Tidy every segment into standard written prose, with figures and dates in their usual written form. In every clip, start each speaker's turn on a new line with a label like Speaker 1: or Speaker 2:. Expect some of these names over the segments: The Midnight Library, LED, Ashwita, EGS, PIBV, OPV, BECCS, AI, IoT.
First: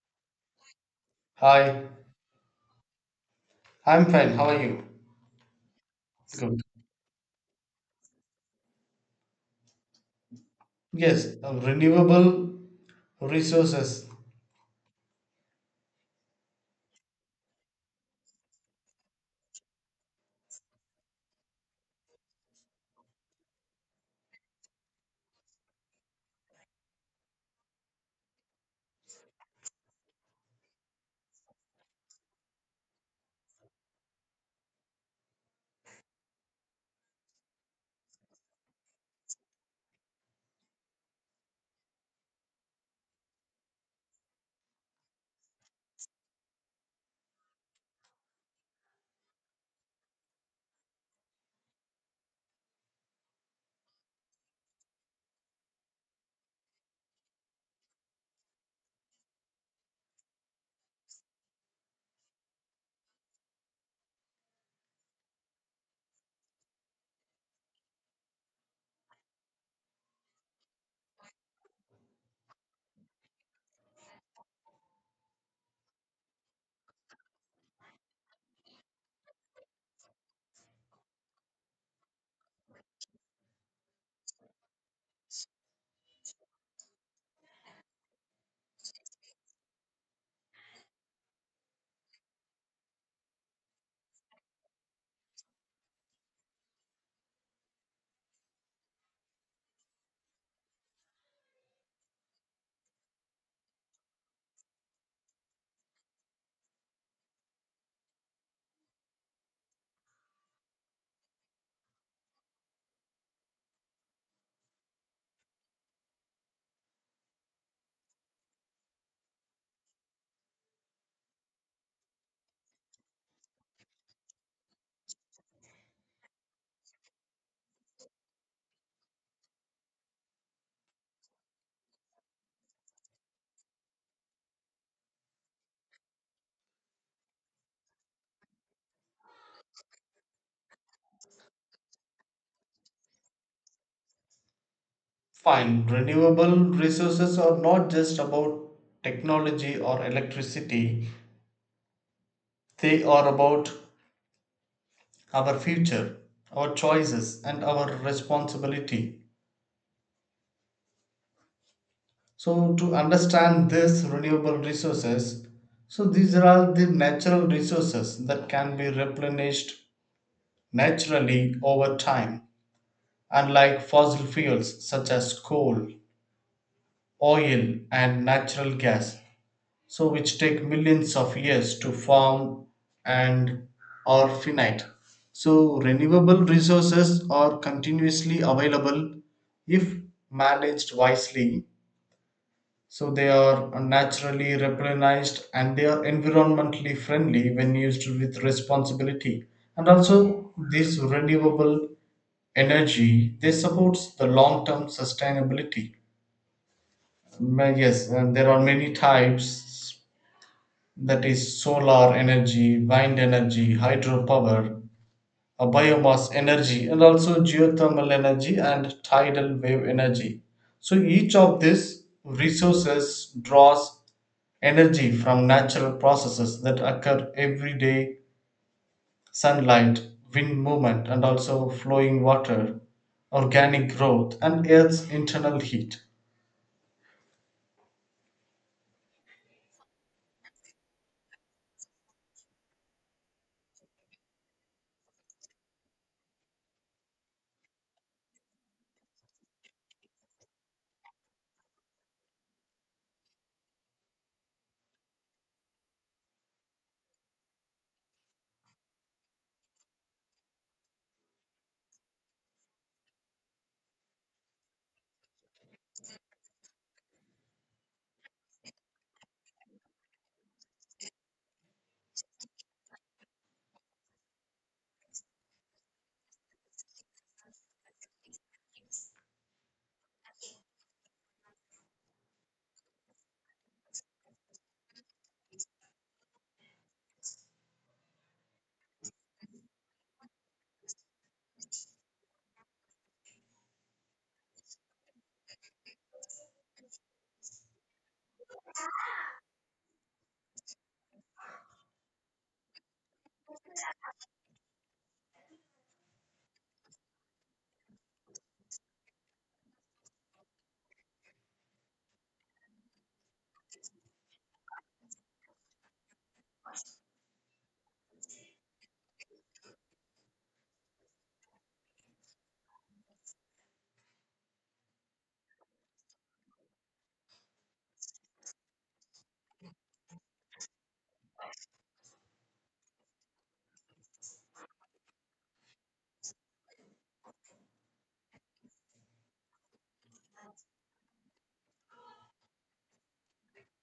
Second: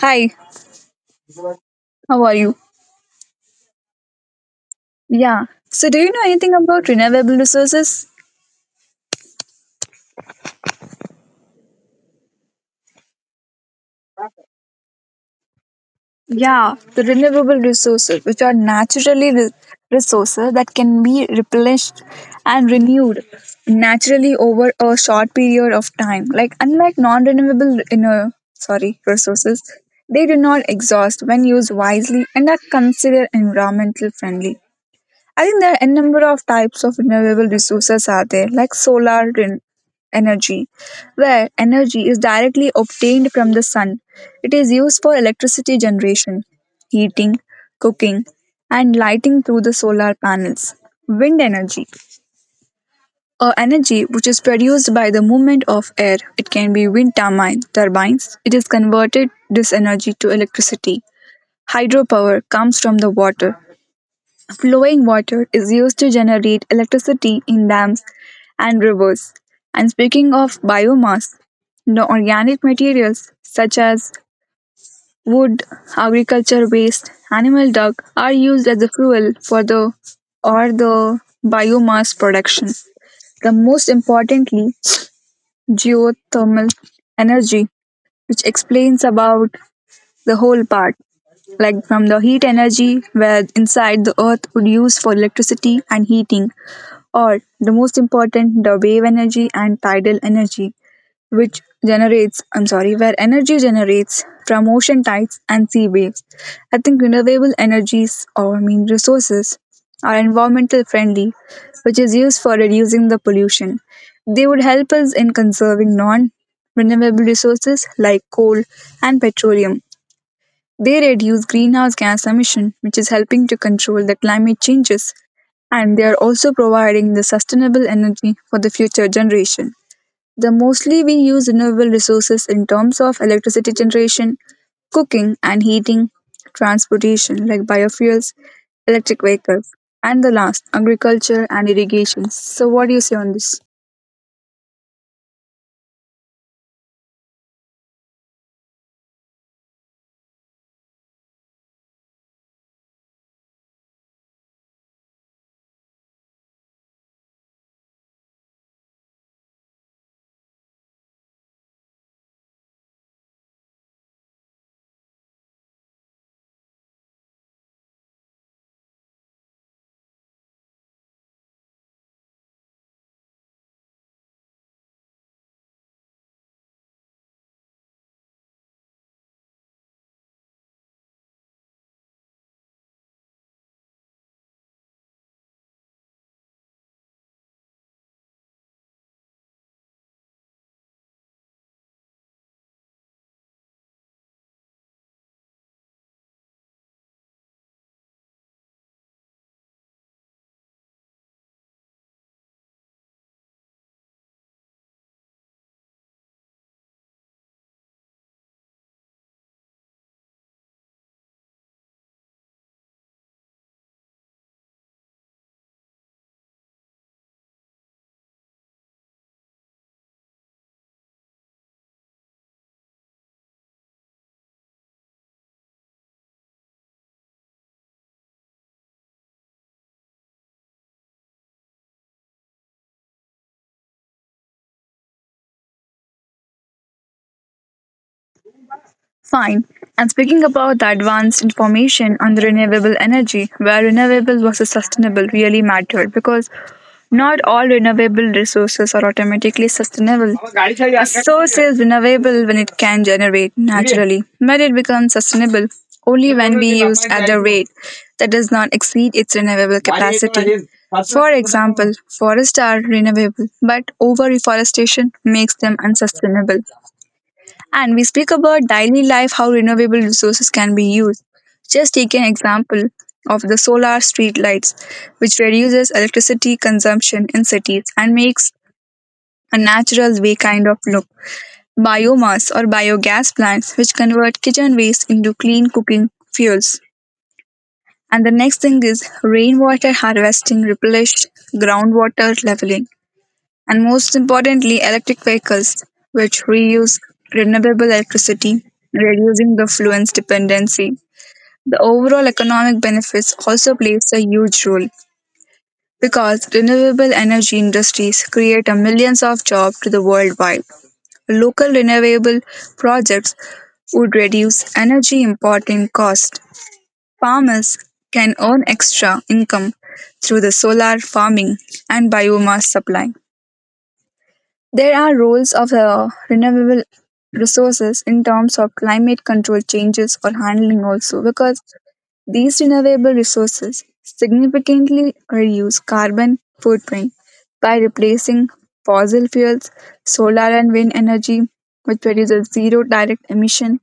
Speaker 1: Hi,
Speaker 2: Hi,
Speaker 1: how are you?
Speaker 2: I'm fine. How are you?
Speaker 1: Yeah. So, do you know anything
Speaker 2: Good.
Speaker 1: about renewable resources?
Speaker 2: Yes, renewable resources.
Speaker 1: Yeah, the renewable resources, which are naturally resources that can be replenished and renewed naturally over a short period of time. Like unlike non-renewable, sorry, resources, they do not exhaust when used wisely and are considered environmental friendly. I think there are a number of types of renewable resources are there, like energy, where energy is directly obtained from the sun. It is used for electricity generation, heating, cooking, and lighting through the solar panels. Wind energy, or energy which is produced by the movement of air. It can be turbines. It is converted this energy to electricity. Hydropower comes from the water. Flowing water is used to generate electricity in dams and rivers. And speaking of biomass, the organic materials such as wood, agriculture waste, animal dung are used as a fuel for the biomass production. The most importantly, geothermal energy, which explains about the whole part, like from the heat energy where inside the earth would use for electricity and heating or the most important the wave energy and tidal energy which generates I'm sorry where energy generates from ocean tides and sea waves. I think renewable energies or I mean resources are environmental friendly, which is used for reducing the pollution. They would help us in conserving non renewable resources like coal and petroleum. They reduce greenhouse gas emission, which is helping to control the climate changes, and they are also providing the sustainable energy for the future generation. The mostly we use renewable resources in terms of electricity generation, cooking and heating, transportation like biofuels, electric vehicles, and the last, agriculture and irrigation. So, what do you say on this?
Speaker 2: Fine. Renewable resources are not just about technology or electricity, they are about our future, our choices, and our responsibility. So, to understand this renewable resources, so these are the natural resources that can be replenished naturally over time, unlike fossil fuels such as coal, oil, and natural gas, so which take millions of years to form and are finite. So renewable resources are continuously available if managed wisely. So they are naturally replenished and they are environmentally friendly when used with responsibility. And also this renewable energy, they supports the long term sustainability. Yes, and there are many types, that is solar energy, wind energy, hydropower, biomass energy, and also geothermal energy and tidal wave energy. So each of these resources draws energy from natural processes that occur every day: sunlight, wind movement, and also flowing water, organic growth, and Earth's internal heat.
Speaker 1: Fine. And speaking about the advanced information on the renewable energy, where renewable versus sustainable really mattered because not all renewable resources are automatically sustainable. A source is renewable when it can generate naturally, but it becomes sustainable only when we use at the rate that does not exceed its renewable capacity. For example, forests are renewable, but over reforestation makes them unsustainable. And we speak about daily life, how renewable resources can be used. Just take an example of the solar street lights, which reduces electricity consumption in cities and makes a natural way kind of look. Biomass or biogas plants, which convert kitchen waste into clean cooking fuels. And the next thing is rainwater harvesting, replenish groundwater leveling, and most importantly, electric vehicles, which reuse renewable electricity, reducing the fluence dependency. The overall economic benefits also plays a huge role because renewable energy industries create a millions of jobs to the worldwide. Local renewable projects would reduce energy importing cost. Farmers can earn extra income through the solar farming and biomass supply. There are roles of renewable resources in terms of climate control changes or handling also because these renewable resources significantly reduce carbon footprint by replacing fossil fuels, solar and wind energy, which produces zero direct emission,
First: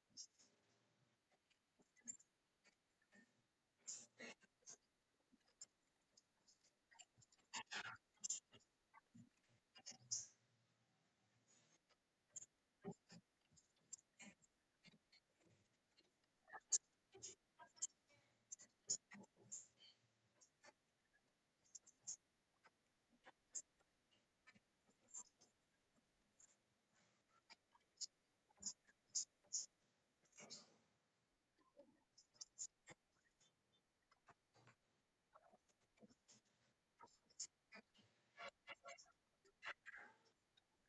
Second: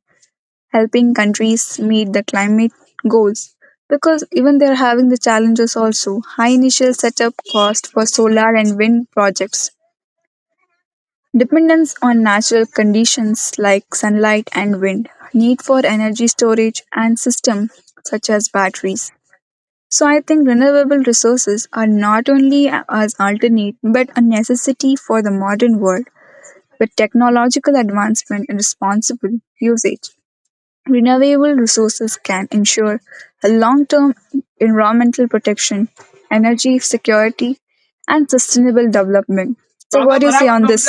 Speaker 1: helping countries meet the climate goals. Because even they're having the challenges also, high initial setup cost for solar and wind projects. Dependence on natural conditions like sunlight and wind, need for energy storage and systems such as batteries. So I think renewable resources are not only as alternate but a necessity for the modern world with technological advancement and responsible usage. Renewable resources can ensure a long-term environmental protection, energy security and sustainable development. So what do you say on this?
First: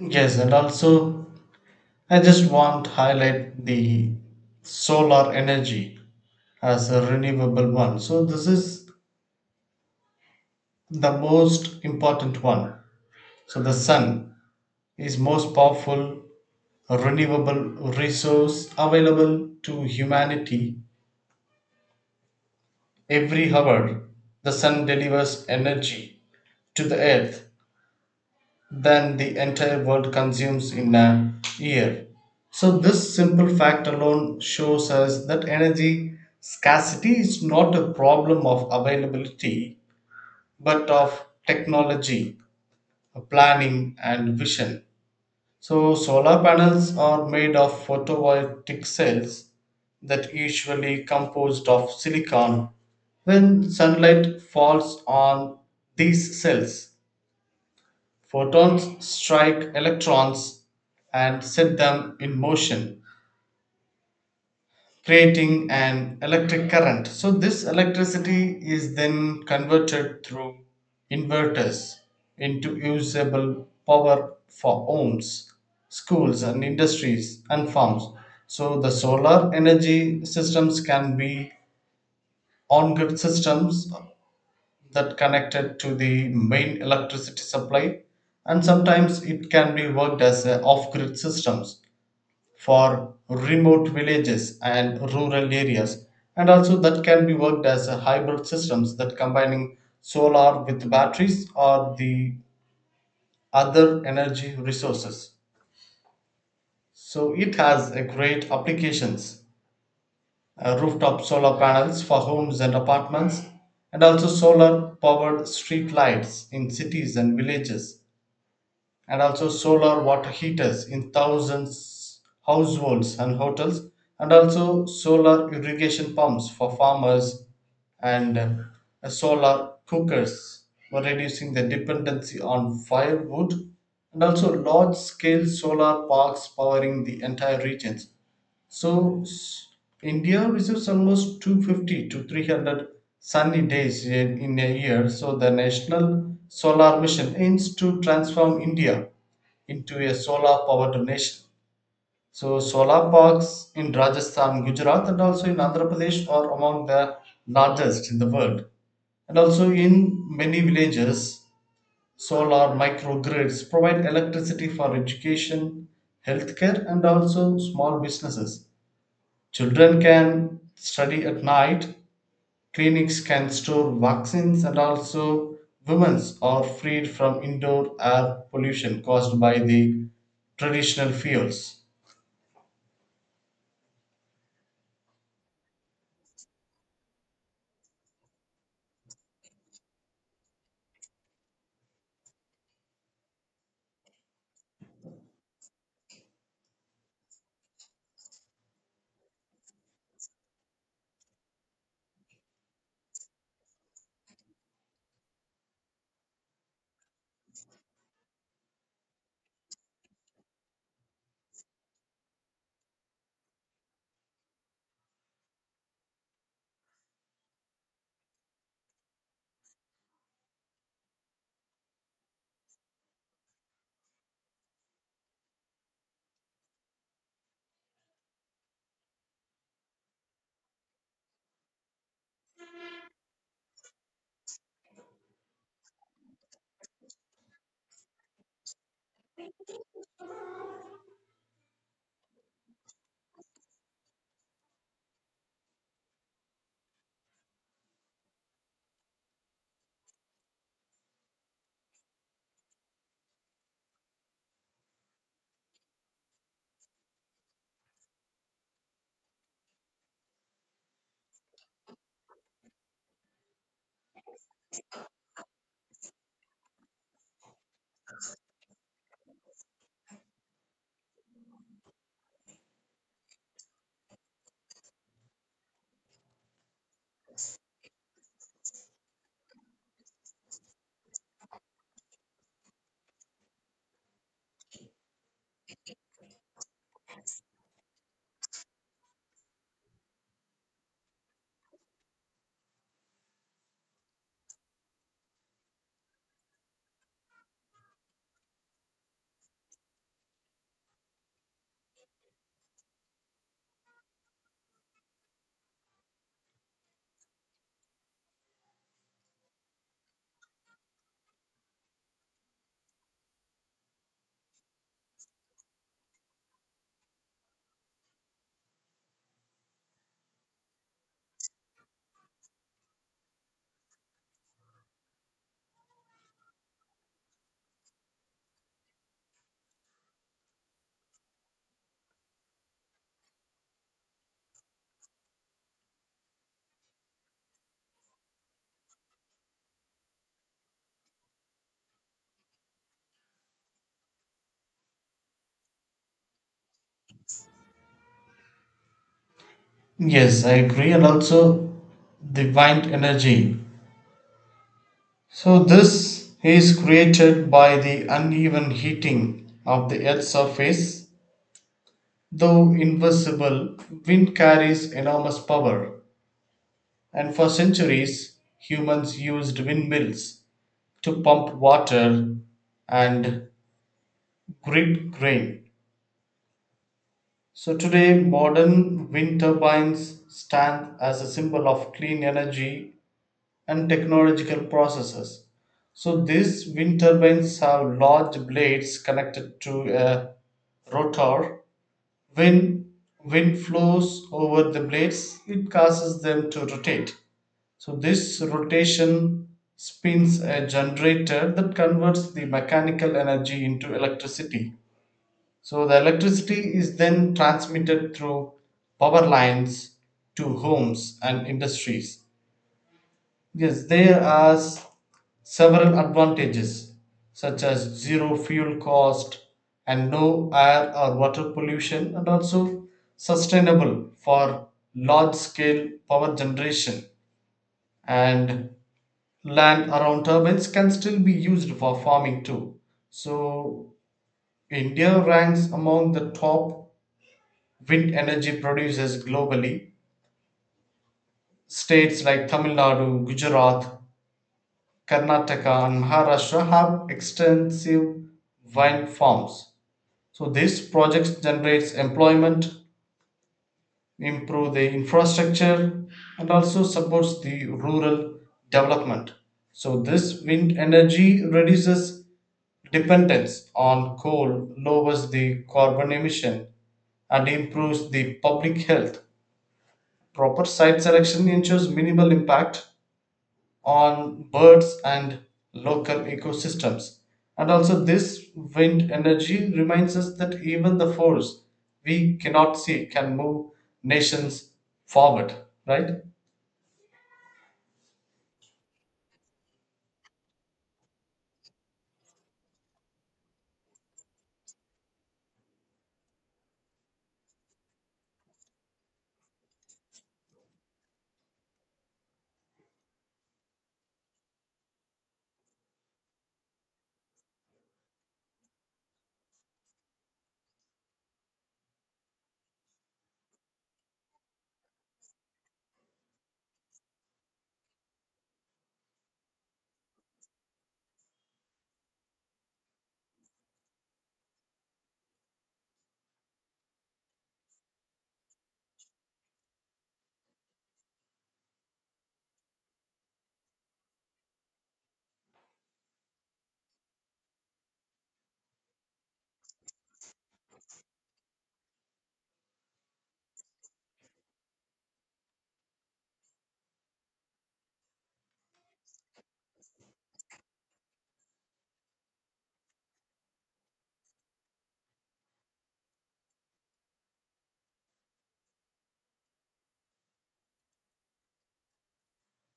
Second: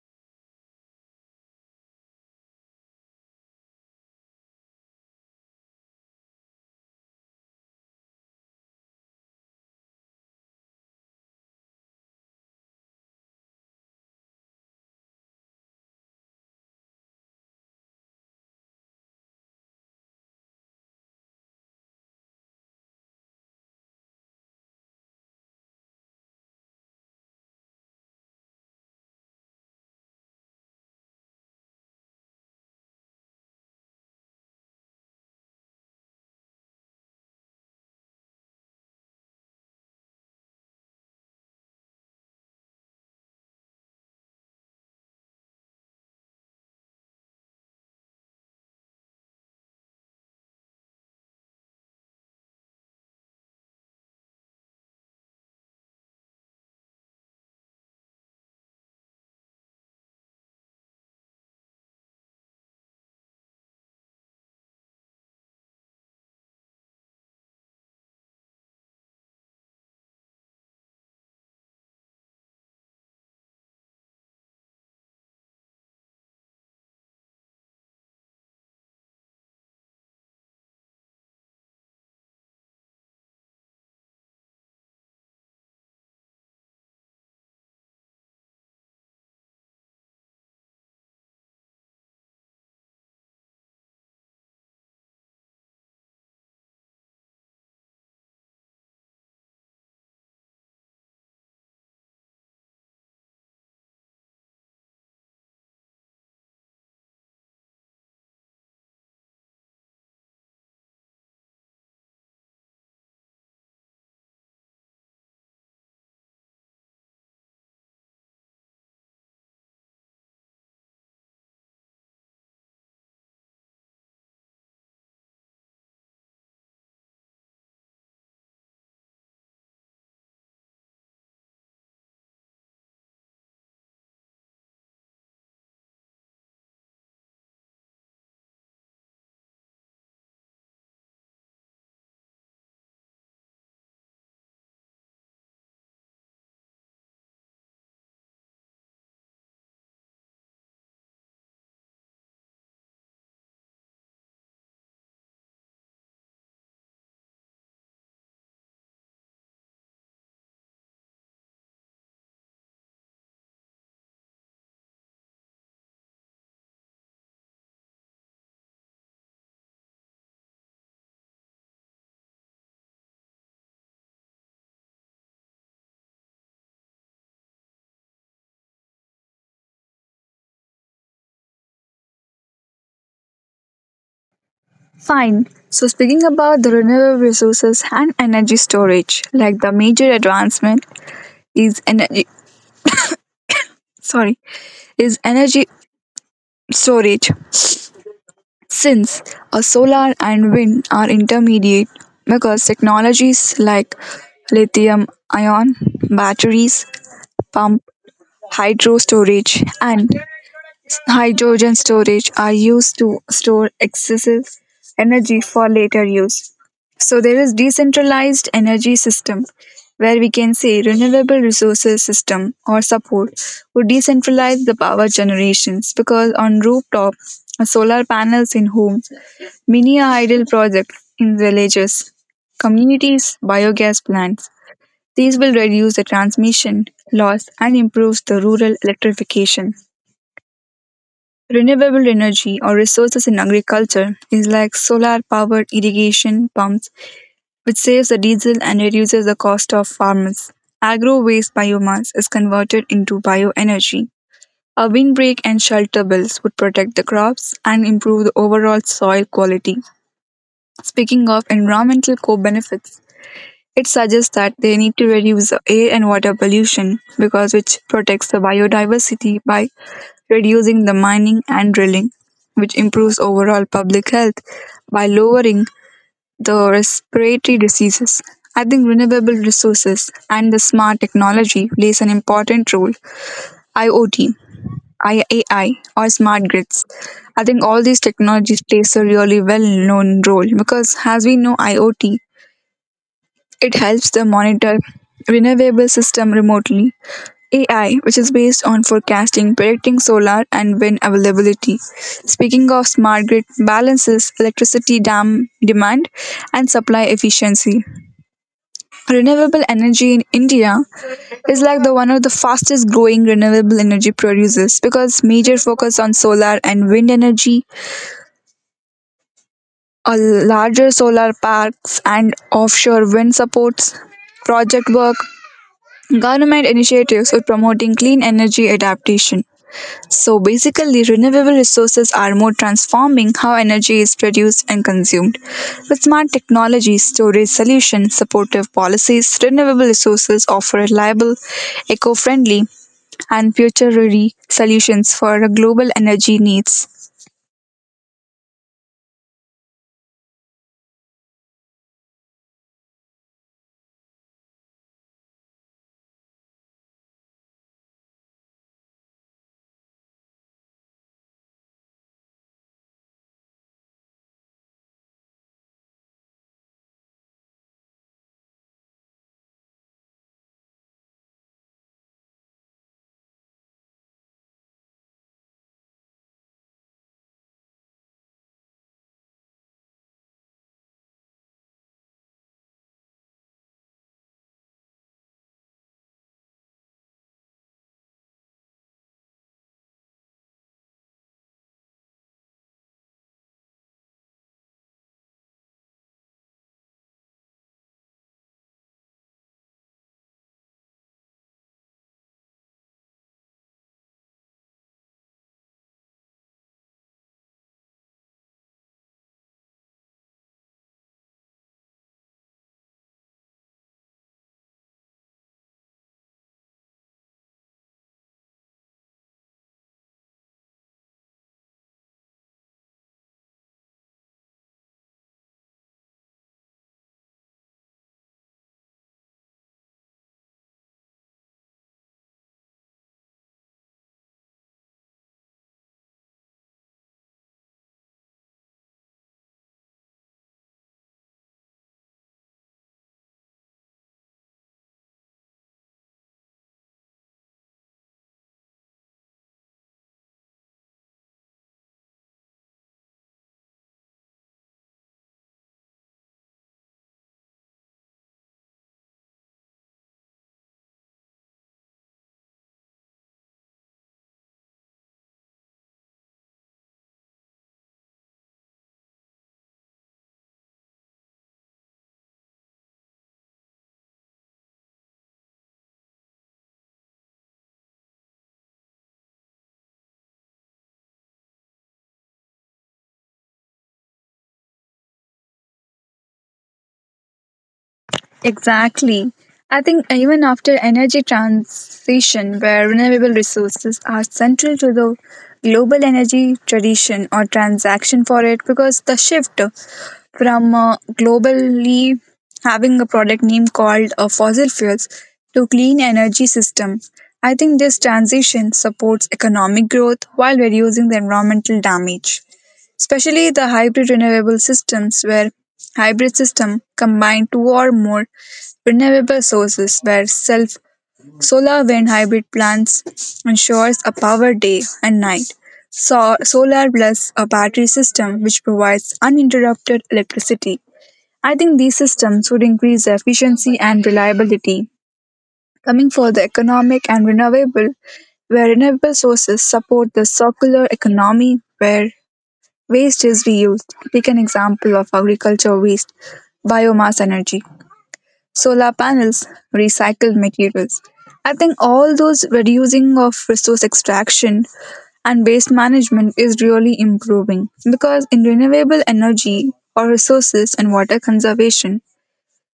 Speaker 2: Yes, and also I just want to highlight the solar energy as a renewable one. So this is the most important one. So the sun is most powerful renewable resource available to humanity. Every hour, the sun delivers energy to the earth than the entire world consumes in a year. So, this simple fact alone shows us that energy scarcity is not a problem of availability but of technology, planning, and vision. So, solar panels are made of photovoltaic cells that usually composed of silicon. When sunlight falls on these cells, photons strike electrons and set them in motion, creating an electric current. So, this electricity is then converted through inverters into usable power for homes, schools, and industries and farms. So, the solar energy systems can be on grid systems that connected to the main electricity supply, and sometimes it can be worked as a off-grid systems for remote villages and rural areas, and also that can be worked as a hybrid systems that combining solar with batteries or the other energy resources. So it has a great applications: rooftop solar panels for homes and apartments, and also solar powered street lights in cities and villages, and also solar water heaters in thousands households and hotels, and also solar irrigation pumps for farmers, and solar cookers for reducing the dependency on firewood, and also large scale solar parks powering the entire regions. so s- India receives almost 250 to 300 sunny days in a year. So the National Solar Mission aims to transform India into a solar powered nation. So solar parks in Rajasthan, Gujarat, and also in Andhra Pradesh are among the largest in the world. And also in many villages, solar microgrids provide electricity for education, healthcare, and also small businesses. Children can study at night, clinics can store vaccines, and also women are freed from indoor air pollution caused by the traditional fuels.
Speaker 1: Fine. So, speaking about the renewable resources and energy storage, like the major advancement is energy. Sorry, is energy storage. Since a solar and wind are intermediate, because technologies like lithium ion batteries, pump, hydro storage, and hydrogen storage are used to store excessive energy for later use. So there is decentralized energy system where we can say renewable resources system or support would decentralize the power generations because on rooftop solar panels in homes, mini idle projects in villages, communities, biogas plants. These will reduce the transmission loss and improves the rural electrification. Renewable energy or resources in agriculture is like solar powered irrigation pumps, which saves the diesel and reduces the cost of farmers. Agro waste biomass is converted into bioenergy. A windbreak and shelter bills would protect the crops and improve the overall soil quality. Speaking of environmental co benefits, it suggests that they need to reduce air and water pollution because which protects the biodiversity by reducing the mining and drilling, which improves overall public health by lowering the respiratory diseases. I think renewable resources and the smart technology plays an important role. IoT, AI, or smart grids. I think all these technologies plays a really well-known role because as we know, IoT it helps them monitor renewable system remotely. AI, which is based on forecasting, predicting solar and wind availability. Speaking of smart grid, balances electricity dam demand and supply efficiency. Renewable energy in India is like the one of the fastest growing renewable energy producers because major focus on solar and wind energy, a larger solar parks and offshore wind supports, project work government initiatives are promoting clean energy adaptation. So basically, renewable resources are more transforming how energy is produced and consumed. With smart technology, storage solutions, supportive policies, renewable resources offer reliable, eco friendly, and future ready solutions for global energy needs.
Speaker 2: Yes, I agree, and also the wind energy. So, this is created by the uneven heating of the Earth's surface. Though invisible, wind carries enormous power, and for centuries, humans used windmills to pump water and grip grain. So today, modern wind turbines stand as a symbol of clean energy and technological processes. So these wind turbines have large blades connected to a rotor. When wind flows over the blades, it causes them to rotate. So this rotation spins a generator that converts the mechanical energy into electricity. So the electricity is then transmitted through power lines to homes and industries. Yes, there are several advantages such as zero fuel cost and no air or water pollution, and also sustainable for large scale power generation, and land around turbines can still be used for farming too. So, India ranks among the top wind energy producers globally. States like Tamil Nadu, Gujarat, Karnataka, and Maharashtra have extensive wind farms. So, these projects generates employment, improve the infrastructure, and also supports the rural development. So this wind energy reduces dependence on coal, lowers the carbon emission, and improves the public health. Proper site selection ensures minimal impact on birds and local ecosystems. And also, this wind energy reminds us that even the force we cannot see can move nations forward, right?
Speaker 1: Exactly. I think even after energy transition, where renewable resources are central to the global energy tradition or transaction for it, because the shift from globally having a product name called fossil fuels to clean energy system, I think this transition supports economic growth while reducing the environmental damage, especially the hybrid renewable systems where hybrid system combine two or more renewable sources where self solar wind hybrid plants ensures a power day and night. So, solar plus a battery system which provides uninterrupted electricity. I think these systems would increase the efficiency and reliability. Coming for the economic and renewable, where renewable sources support the circular economy where waste is reused. Take an example of agriculture waste, biomass energy, solar panels, recycled materials. I think all those reducing of resource extraction and waste management is really improving because in renewable energy or resources and water conservation,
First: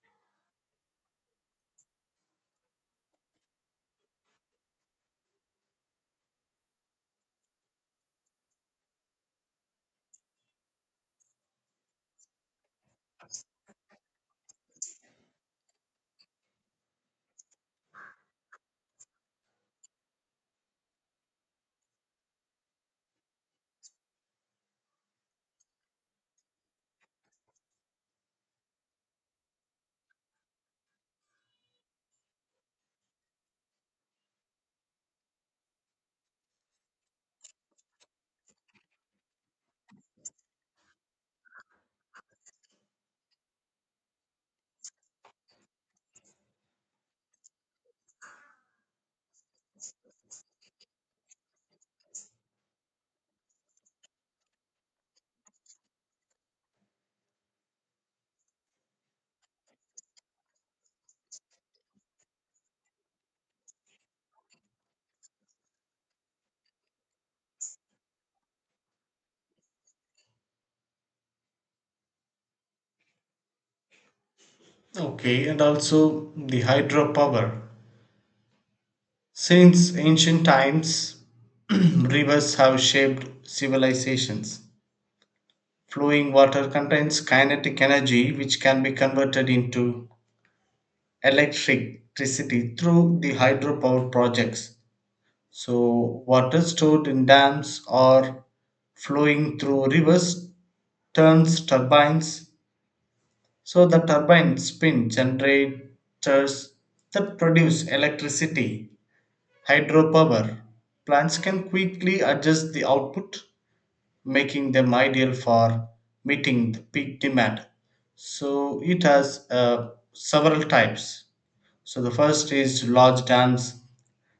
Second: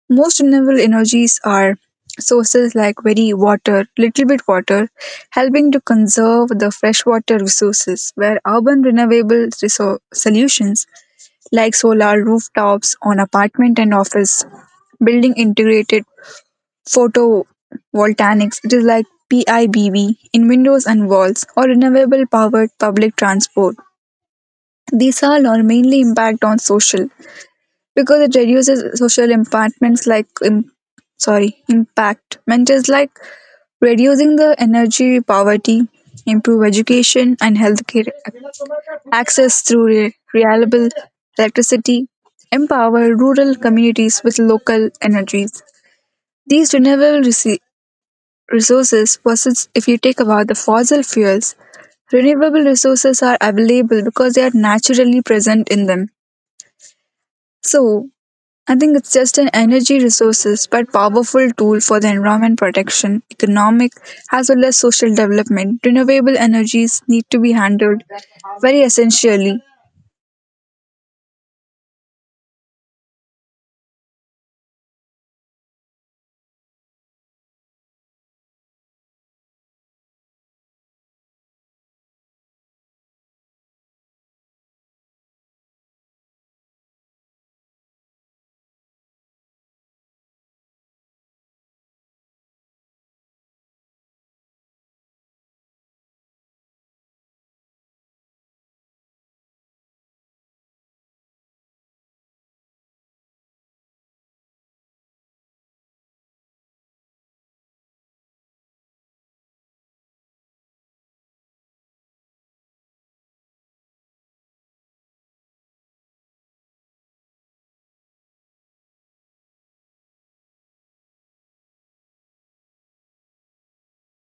Speaker 1: most renewable energies are sources like very water, little bit water, helping to conserve the freshwater resources, where solutions like solar rooftops on apartment and office, building integrated photovoltaics, it is like PIBV in windows and walls, or renewable powered public transport. These all are mainly impact on social because it reduces social sorry impact mentors like reducing the energy poverty, improve education and healthcare access through reliable electricity, empower rural communities with local energies. These renewable resources versus if you take about the fossil fuels, renewable resources are available because they are naturally present in them. So I think it's just an energy resources but powerful tool for the environment protection, economic as well as social development. Renewable energies need to be handled very essentially.
Speaker 2: Okay, and also the hydropower. Since ancient times, rivers have shaped civilizations. Flowing water contains kinetic energy which can be converted into electricity through the hydropower projects. So, water stored in dams or flowing through rivers turns turbines. So, the turbines spin generators that produce electricity, hydropower. Plants can quickly adjust the output, making them ideal for meeting the peak demand. So, it has several types. So, the first is large dams,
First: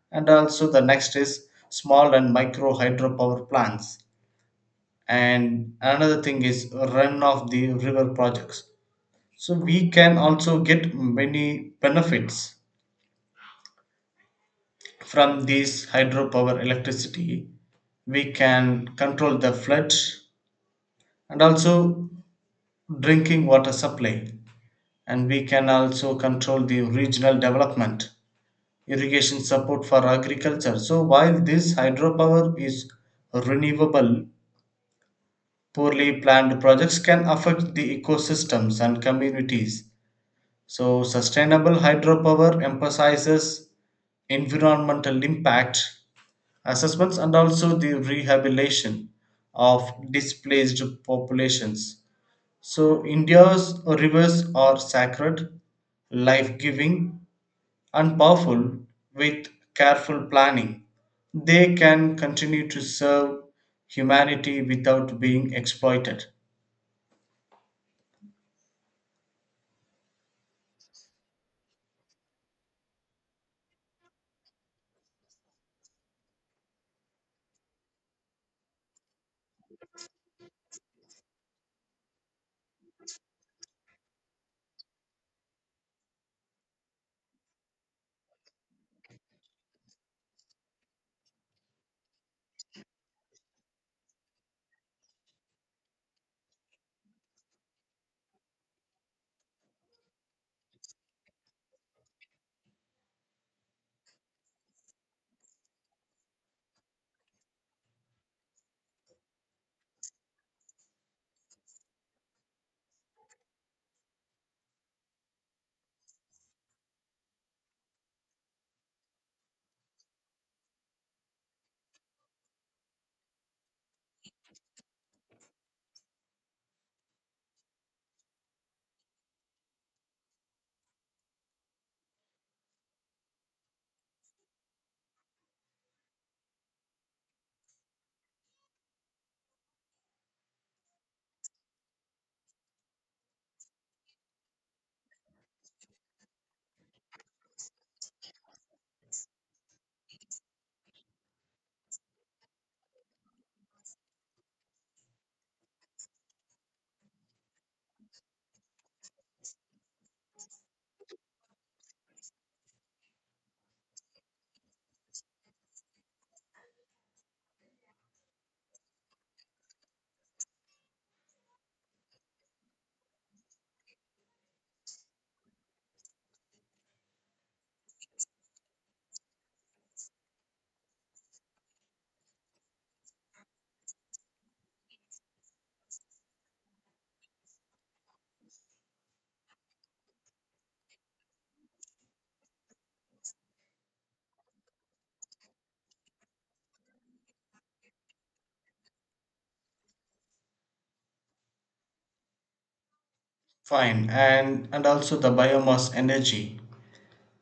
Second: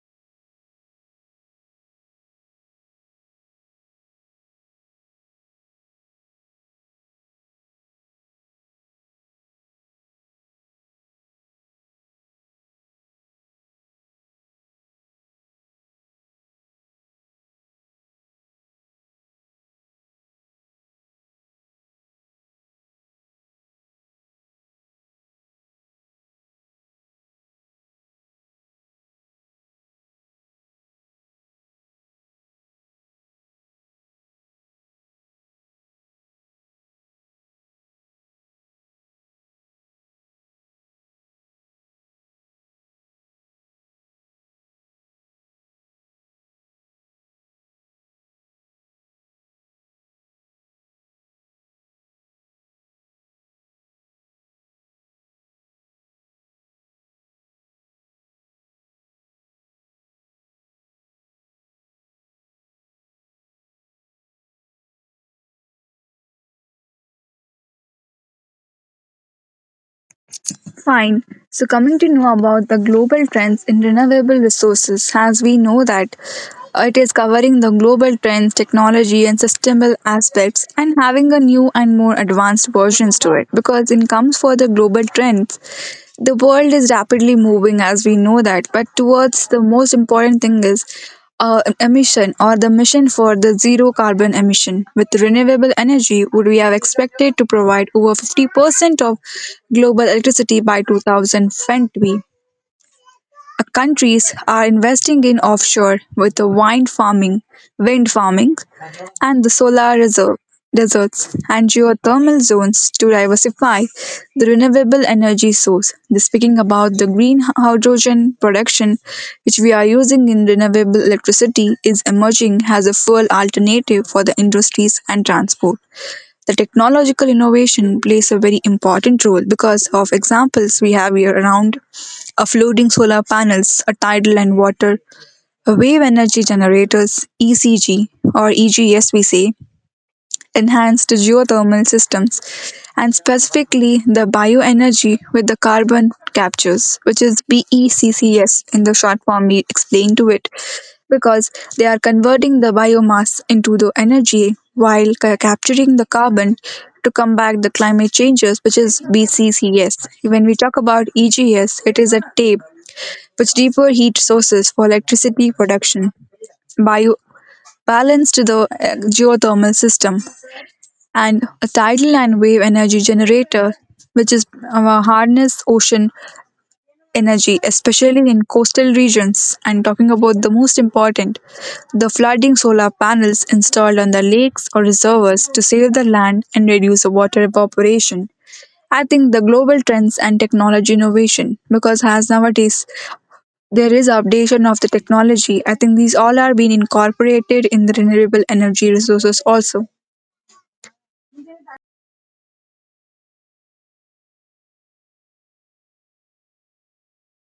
Speaker 2: and also the next is small and micro hydropower plants, and another thing is run of the river projects. So we can also get many benefits from these hydropower electricity. We can control the flood, and also drinking water supply, and we can also control the regional development, irrigation support for agriculture. So while this hydropower is renewable, poorly planned projects can affect the ecosystems and communities. So, sustainable hydropower emphasizes environmental impact assessments, and also the rehabilitation of displaced populations. So, India's rivers are sacred, life giving, and powerful. With careful planning, they can continue to serve humanity without being exploited.
Speaker 1: Fine. So coming to know about the global trends in renewable resources as we know that it is covering the global trends, technology, and sustainable aspects, and having a new and more advanced versions to it because it comes for the global trends. The world is rapidly moving, as we know that, but towards the most important thing is emission or the mission for the zero carbon emission. With renewable energy, would we have expected to provide over 50% of global electricity by 2020? Countries are investing in offshore with the wind farming, and the solar reserve deserts and geothermal zones to diversify the renewable energy source. This speaking about the green hydrogen production, which we are using in renewable electricity, is emerging as a fuel alternative for the industries and transport. The technological innovation plays a very important role because of examples we have here around of floating solar panels, a tidal and water, wave energy generators, ECG or EGS we say, enhanced geothermal systems, and specifically the bioenergy with the carbon captures, which is BECCS in the short form we explain to it, because they are converting the biomass into the energy while capturing the carbon to combat the climate changes, which is BCCS. When we talk about EGS, it is a tape which deeper heat sources for electricity production. Bio balanced the geothermal system and a tidal and wave energy generator, which is harness ocean energy, especially in coastal regions. And talking about the most important, the flooding solar panels installed on the lakes or reservoirs to save the land and reduce the water evaporation. I think the global trends and technology innovation, because as nowadays there is updation of the technology, I think these all are being incorporated in the renewable energy resources also.
Speaker 2: Fine, and also the biomass energy,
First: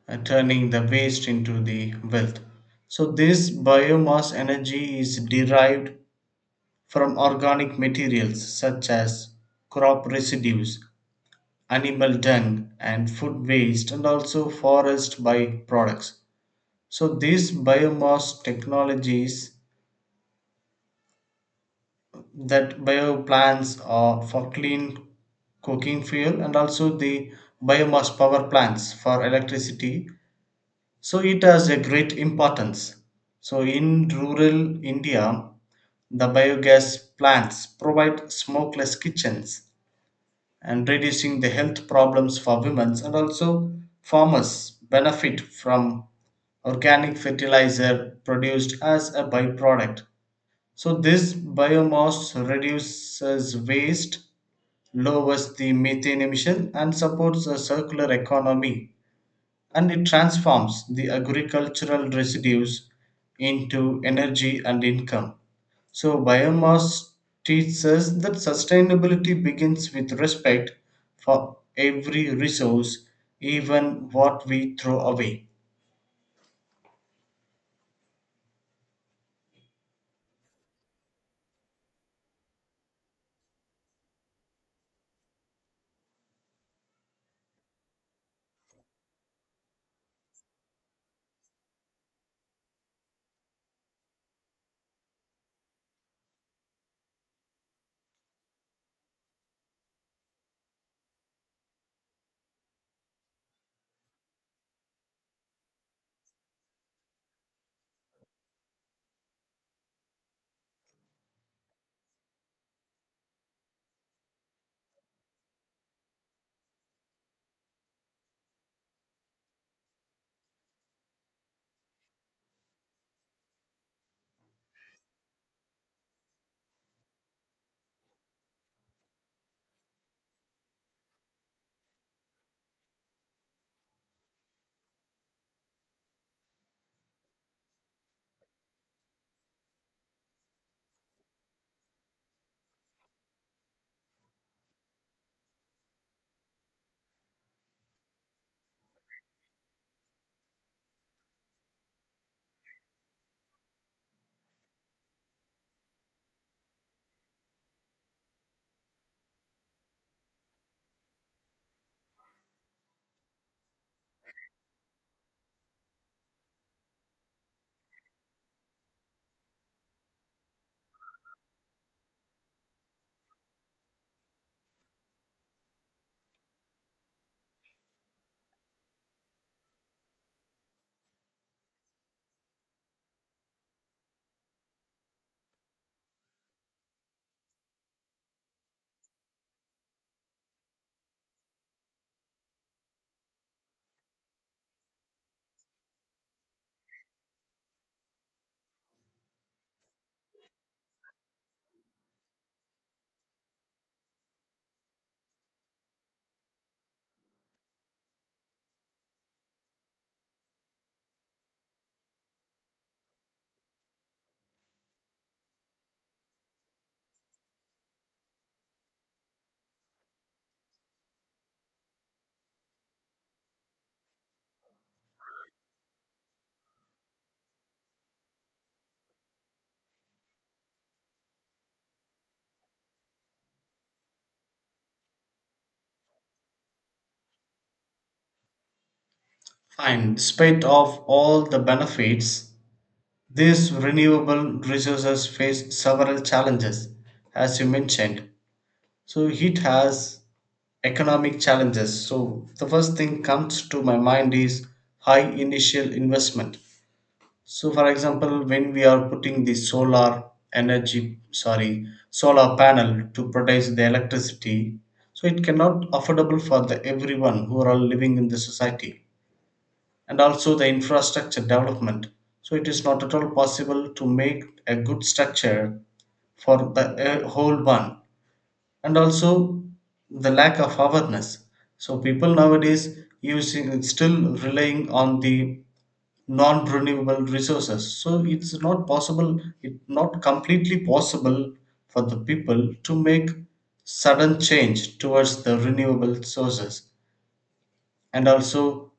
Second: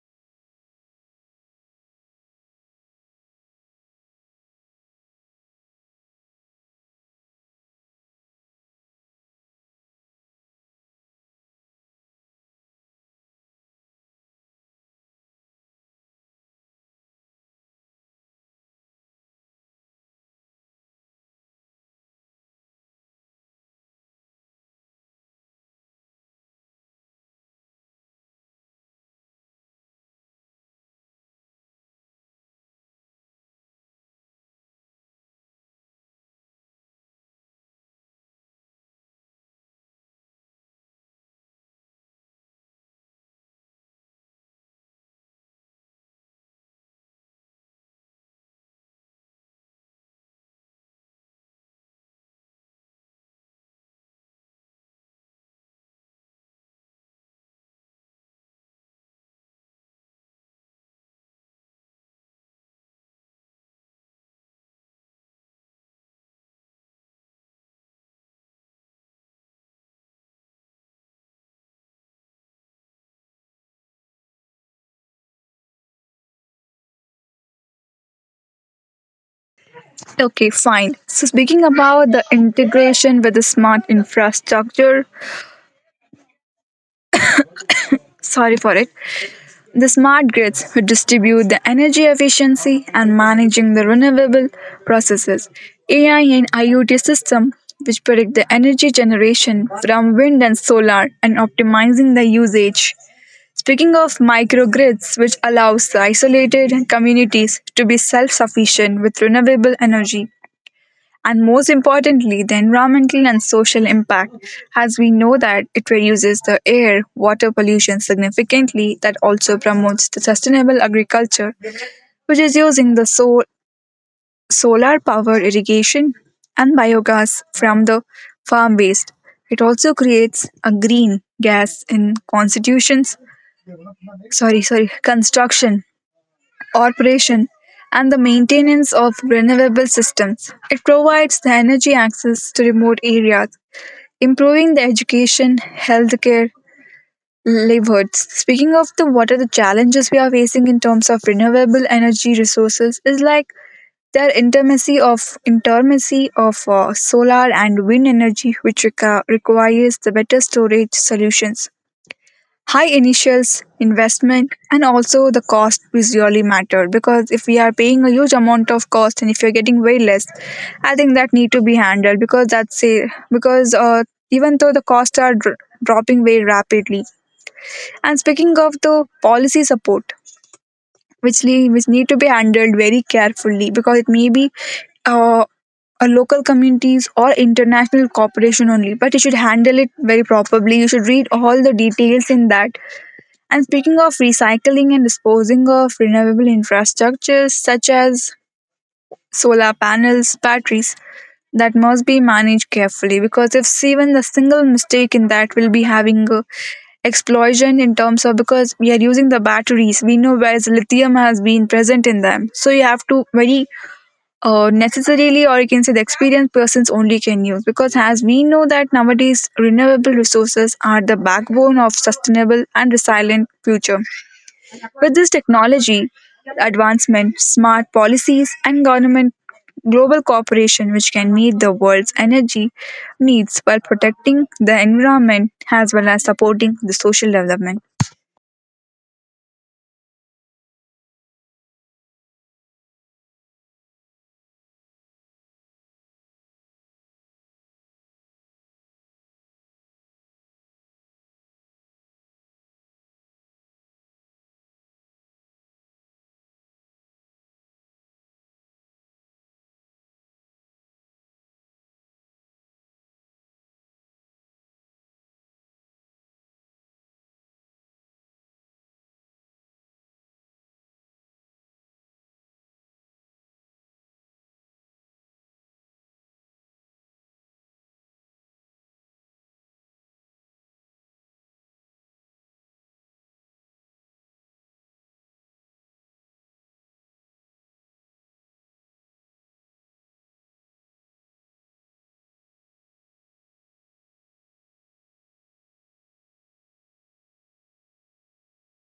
Speaker 2: turning the waste into the wealth. So this biomass energy is derived from organic materials such as crop residues, animal dung, and food waste, and also forest byproducts. So these biomass technologies, that bio plants are for clean cooking fuel, and also the biomass power plants for electricity. So it has a great importance. So in rural India, the biogas plants provide smokeless kitchens and reducing the health problems for women, and also farmers benefit from organic fertilizer produced as a byproduct. So this biomass reduces waste, lowers the methane emission, and supports a circular economy, and it transforms the agricultural residues into energy and income. So, biomass teaches us that sustainability begins with respect for every resource, even what we throw away.
Speaker 1: Okay, fine. So, speaking about the integration with the smart infrastructure, sorry for it, the smart grids would distribute the energy efficiency and managing the renewable processes. AI and IoT system which predict the energy generation from wind and solar and optimizing the usage. Speaking of microgrids, which allows the isolated communities to be self sufficient with renewable energy, and most importantly, the environmental and social impact, as we know that it reduces the air water pollution significantly, that also promotes the sustainable agriculture, which is using the solar power irrigation and biogas from the farm waste. It also creates a green gas in constitutions, sorry, sorry, construction, operation, and the maintenance of renewable systems. It provides the energy access to remote areas improving the education, healthcare, livelihoods. Speaking of the what are the challenges we are facing in terms of renewable energy resources is like their intermacy of solar and wind energy, which requires the better storage solutions, high initials investment, and also the cost is really matter, because if we are paying a huge amount of cost and if you're getting way less, I think that need to be handled because that's a, because even though the costs are dropping very rapidly. And speaking of the policy support which, which need to be handled very carefully, because it may be uh, a local communities or international cooperation only, but you should handle it very properly, you should read all the details in that. And speaking of recycling and disposing of renewable infrastructures such as solar panels, batteries, that must be managed carefully, because if even the single mistake in that will be having a explosion, in terms of, because we are using the batteries, we know whereas lithium has been present in them, so you have to very necessarily, or you can say the experienced persons only can use, because as we know that nowadays renewable resources are the backbone of sustainable and resilient future with this technology advancement, smart policies, and government global cooperation which can meet the world's energy needs while protecting the environment as well as supporting the social development.
Speaker 2: And despite of all the benefits, these renewable resources face several challenges, as you mentioned. So, it has economic challenges. So the first thing comes to my mind is high initial investment. So for example, when we are putting the solar energy, sorry, solar panel to produce the electricity, so it cannot affordable for the everyone who are all living in the society. And also the infrastructure development, so it is not at all possible to make a good structure for the whole one. And also the lack of awareness. So people nowadays using still relying on the non-renewable resources. So it's not possible, it not completely possible for the people to make sudden change towards the renewable sources. And also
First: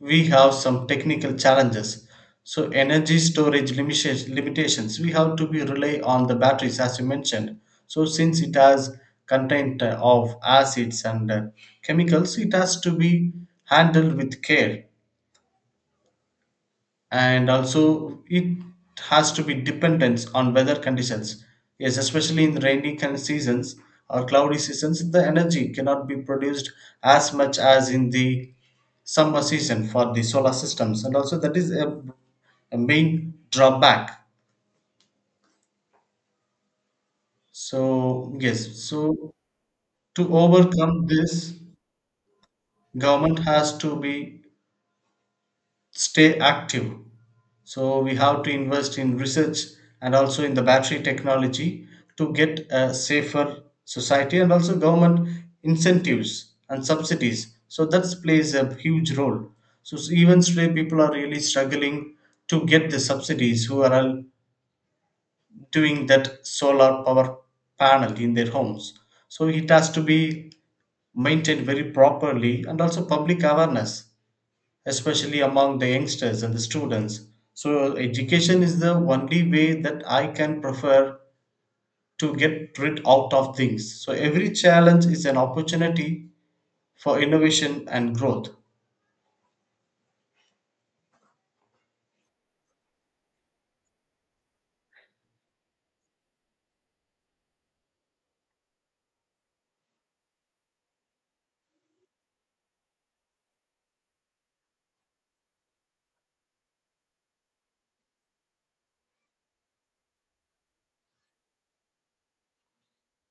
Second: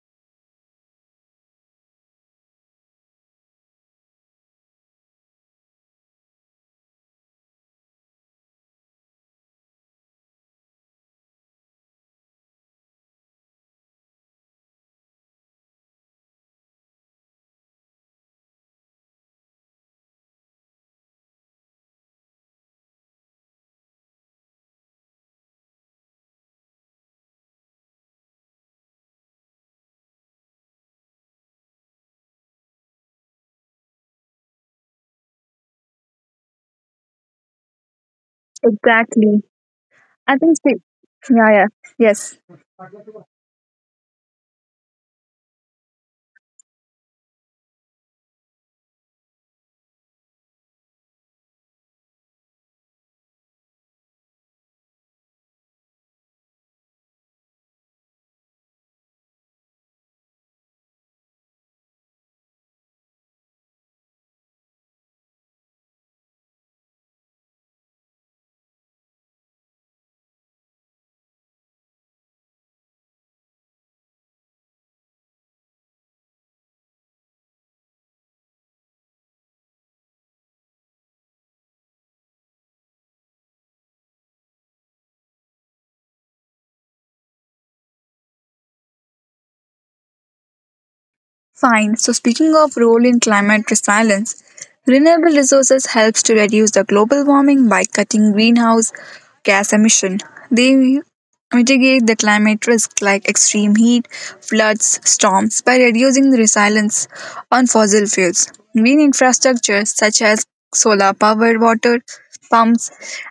Speaker 2: we have some technical challenges. So energy storage limitations, we have to be rely on the batteries, as you mentioned. So since it has content of acids and chemicals, it has to be handled with care. And also it has to be dependence on weather conditions, yes, especially in rainy seasons or cloudy seasons. The energy cannot be produced as much as in the summer season for the solar systems, and also that is a main drawback. So, yes, so
Speaker 1: Exactly.
Speaker 2: to
Speaker 1: I think,
Speaker 2: overcome this,
Speaker 1: yeah, yeah, yes.
Speaker 2: government has to be stay active. So we have to invest in research and also in the battery technology to get a safer society, and also government incentives and subsidies. So that plays a huge role. Even stray people are really struggling to get the subsidies who are all doing that solar power panel in their homes. So it has to be maintained very properly, and also public awareness, especially among the youngsters and the students. So, education is the only way that I can prefer to get rid out of things. So, every challenge is an opportunity for innovation and growth.
Speaker 1: Fine. So speaking of role in climate resilience, renewable resources helps to reduce the global warming by cutting greenhouse gas emission. They mitigate the climate risk like extreme heat, floods, storms by reducing the reliance on fossil fuels. Green infrastructure such as solar powered water pumps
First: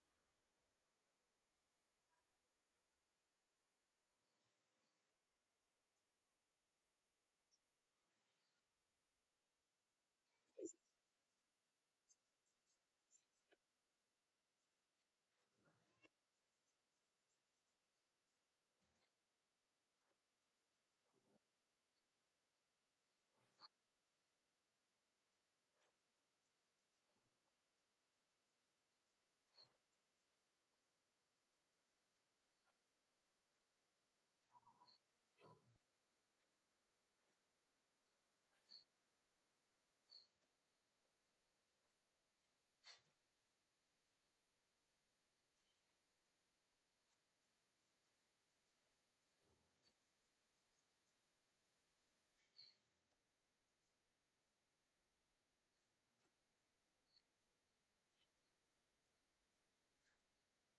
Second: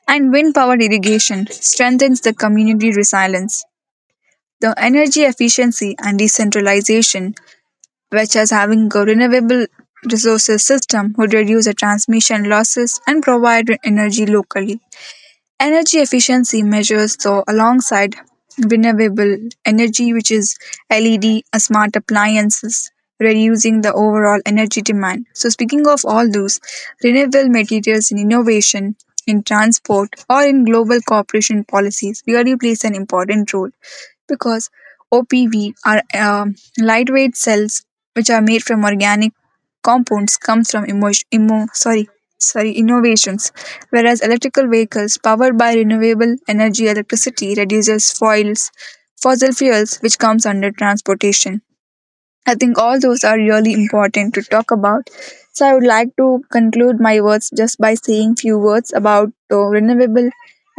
Speaker 1: and wind powered irrigation strengthens the community resilience. The energy efficiency and decentralization, which as having a renewable resources system would reduce the transmission losses and provide energy locally. Energy efficiency measures, so alongside renewable energy which is LED, smart appliances, reducing the overall energy demand. So speaking of all those renewable materials in innovation, in transport, or in global cooperation policies really plays an important role, because OPV are lightweight cells which are made from organic compounds, comes from innovations, whereas electrical vehicles powered by renewable energy electricity reduces fossil fuels, which comes under transportation. I think all those are really important to talk about. So I would like to conclude my words just by saying few words about renewable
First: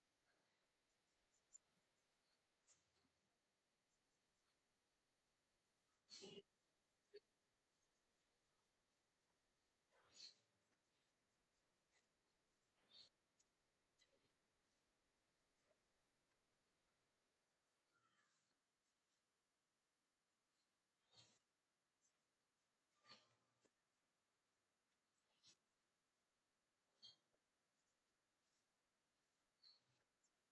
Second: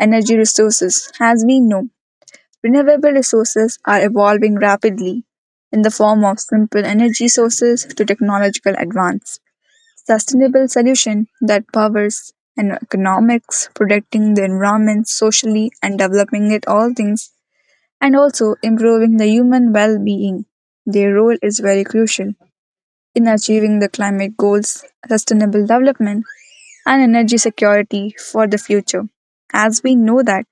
Speaker 1: energy resources. As we know, renewable resources are evolving rapidly in the form of simple energy sources to technological advance sustainable solution that powers and economics, protecting the environment socially and developing it all things, and also improving the human well being. Their role is very crucial in achieving the climate goals, sustainable development, and energy security for the future. As we know that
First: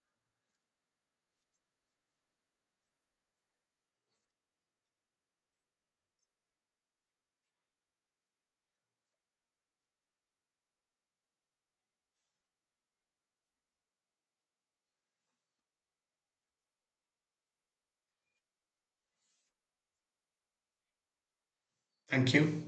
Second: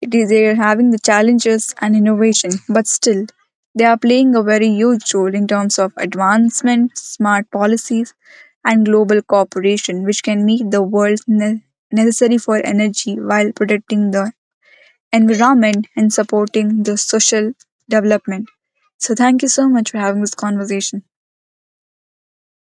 Speaker 1: it is they are having the challenges and innovation, but still they are playing a very huge role in terms of advancement, smart policies, and global cooperation, which can meet the world necessary for energy while protecting the environment and supporting the social development. So, thank you so much for having this conversation.
Speaker 2: Thank you.